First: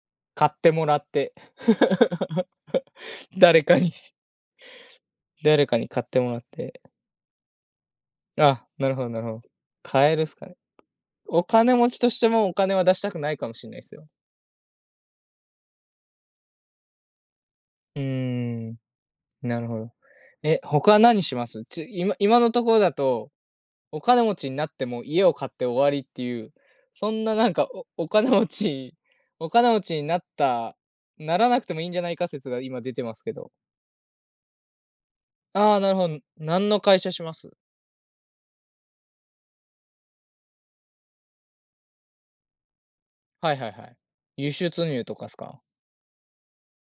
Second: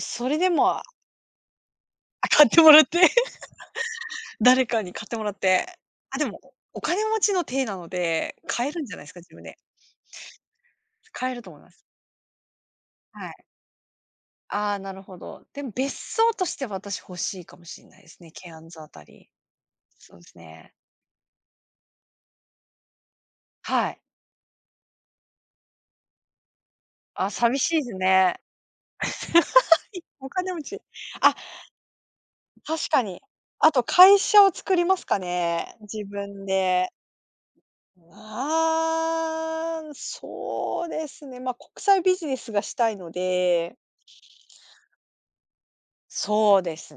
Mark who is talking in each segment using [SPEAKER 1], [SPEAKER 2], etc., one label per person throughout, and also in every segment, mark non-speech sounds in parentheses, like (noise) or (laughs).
[SPEAKER 1] それ
[SPEAKER 2] 買
[SPEAKER 1] で
[SPEAKER 2] って
[SPEAKER 1] も
[SPEAKER 2] もらって、
[SPEAKER 1] あ、買ってもらって。
[SPEAKER 2] (laughs) 誰かに。
[SPEAKER 1] (giggles) 誰かに買ってもらって、
[SPEAKER 2] 誰かに買っ
[SPEAKER 1] あ、
[SPEAKER 2] て
[SPEAKER 1] で
[SPEAKER 2] もら
[SPEAKER 1] も
[SPEAKER 2] っ
[SPEAKER 1] お
[SPEAKER 2] て。
[SPEAKER 1] 金持ちの体なので、
[SPEAKER 2] ああ、
[SPEAKER 1] 買えるん
[SPEAKER 2] な
[SPEAKER 1] じ
[SPEAKER 2] る
[SPEAKER 1] ゃ
[SPEAKER 2] ほ
[SPEAKER 1] ないで
[SPEAKER 2] ど
[SPEAKER 1] す
[SPEAKER 2] な
[SPEAKER 1] か？
[SPEAKER 2] るほ
[SPEAKER 1] 自分
[SPEAKER 2] ど。
[SPEAKER 1] で。
[SPEAKER 2] 買えるっすかね。
[SPEAKER 1] 買える
[SPEAKER 2] お
[SPEAKER 1] と思いま
[SPEAKER 2] 金
[SPEAKER 1] す。
[SPEAKER 2] 持ちとしても、お金は出したく
[SPEAKER 1] は
[SPEAKER 2] ない
[SPEAKER 1] い。
[SPEAKER 2] かもしれないっすよ。
[SPEAKER 1] ああ、なるほど。でも別荘として、私欲しいかもしんな
[SPEAKER 2] う
[SPEAKER 1] いですね、ケアン
[SPEAKER 2] ーん、
[SPEAKER 1] ズ辺り、
[SPEAKER 2] なるほど。
[SPEAKER 1] そうです
[SPEAKER 2] え、
[SPEAKER 1] ね。
[SPEAKER 2] 他は何します？ち今今のところだと、
[SPEAKER 1] はい。
[SPEAKER 2] お金持ちになっても、家を買って終わりって言う、そん
[SPEAKER 1] あ、
[SPEAKER 2] な、なん
[SPEAKER 1] 寂
[SPEAKER 2] か、
[SPEAKER 1] しいです
[SPEAKER 2] おお金
[SPEAKER 1] ね。
[SPEAKER 2] 持ちお金持ちに
[SPEAKER 1] (laughs)
[SPEAKER 2] なっ
[SPEAKER 1] お金持
[SPEAKER 2] た、
[SPEAKER 1] ち、あ
[SPEAKER 2] ならなくてもいいんじゃないか説が今
[SPEAKER 1] 確
[SPEAKER 2] 出
[SPEAKER 1] か
[SPEAKER 2] てま
[SPEAKER 1] に。
[SPEAKER 2] すけど。
[SPEAKER 1] あと会社を作りますか
[SPEAKER 2] あ
[SPEAKER 1] ね、
[SPEAKER 2] あ、なる
[SPEAKER 1] 自
[SPEAKER 2] ほど、
[SPEAKER 1] 分
[SPEAKER 2] なんの
[SPEAKER 1] で。
[SPEAKER 2] 会社します？
[SPEAKER 1] うあ、そうですね、ま、国際ビジネスがしたいの
[SPEAKER 2] はいはい
[SPEAKER 1] で
[SPEAKER 2] はい、輸出入とかっすか？
[SPEAKER 1] そうです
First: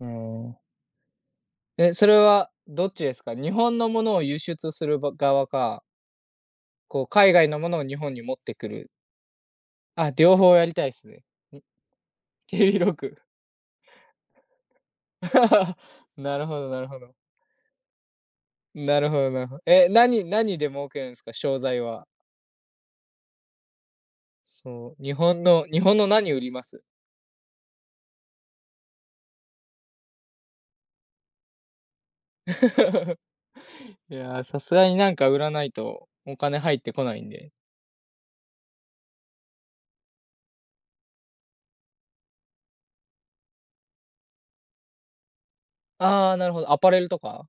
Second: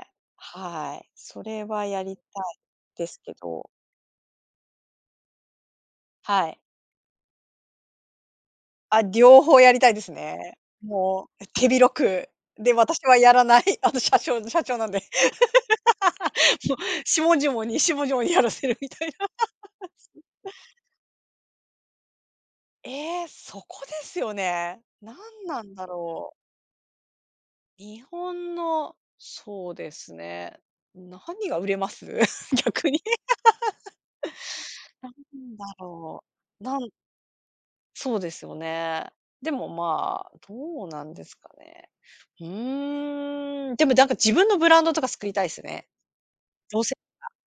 [SPEAKER 2] ああ。
[SPEAKER 1] はい、それは
[SPEAKER 2] え、
[SPEAKER 1] や
[SPEAKER 2] そ
[SPEAKER 1] り
[SPEAKER 2] れ
[SPEAKER 1] たい
[SPEAKER 2] はどっち
[SPEAKER 1] で
[SPEAKER 2] で
[SPEAKER 1] す
[SPEAKER 2] す
[SPEAKER 1] け
[SPEAKER 2] か？日
[SPEAKER 1] ど。
[SPEAKER 2] 本の物を輸出するば側か。
[SPEAKER 1] はい。
[SPEAKER 2] こう、海外の物を日本に持ってくる。
[SPEAKER 1] あ、両方やりたいで
[SPEAKER 2] あ、
[SPEAKER 1] す
[SPEAKER 2] 両方
[SPEAKER 1] ね。
[SPEAKER 2] やりたいっすね。
[SPEAKER 1] もう
[SPEAKER 2] ん、
[SPEAKER 1] 手広く、
[SPEAKER 2] 手
[SPEAKER 1] で、
[SPEAKER 2] 広
[SPEAKER 1] 私
[SPEAKER 2] く。
[SPEAKER 1] はやらない。あの、社長社長なんで、
[SPEAKER 2] (laughs) なるほど
[SPEAKER 1] もう
[SPEAKER 2] なるほど。
[SPEAKER 1] 下々に下々にやらせるみ
[SPEAKER 2] な
[SPEAKER 1] たい
[SPEAKER 2] る
[SPEAKER 1] な。
[SPEAKER 2] ほ
[SPEAKER 1] すんあ。
[SPEAKER 2] どなるほど。え、何何で儲けるんですか、商材は？
[SPEAKER 1] ええ、そこですよね。
[SPEAKER 2] そう、日
[SPEAKER 1] 何
[SPEAKER 2] 本
[SPEAKER 1] な
[SPEAKER 2] の
[SPEAKER 1] ん
[SPEAKER 2] 日
[SPEAKER 1] だ
[SPEAKER 2] 本の
[SPEAKER 1] ろう。
[SPEAKER 2] 何売ります？
[SPEAKER 1] 日本の、そうですね、何が売れます？逆に。
[SPEAKER 2] (laughs) いや、さすがになんか
[SPEAKER 1] (laughs)
[SPEAKER 2] 売ら
[SPEAKER 1] 何
[SPEAKER 2] な
[SPEAKER 1] だ
[SPEAKER 2] いと、
[SPEAKER 1] ろ
[SPEAKER 2] お金
[SPEAKER 1] う、
[SPEAKER 2] 入
[SPEAKER 1] な
[SPEAKER 2] っ
[SPEAKER 1] ん
[SPEAKER 2] てこないんで。
[SPEAKER 1] そうですよね。でも、ま、どうなんですかね。うーん、でも、なんか自分のブランドとか作りたいですね。
[SPEAKER 2] ああ、なるほど、ア
[SPEAKER 1] どう
[SPEAKER 2] パ
[SPEAKER 1] せ、
[SPEAKER 2] レルと
[SPEAKER 1] ら。
[SPEAKER 2] か？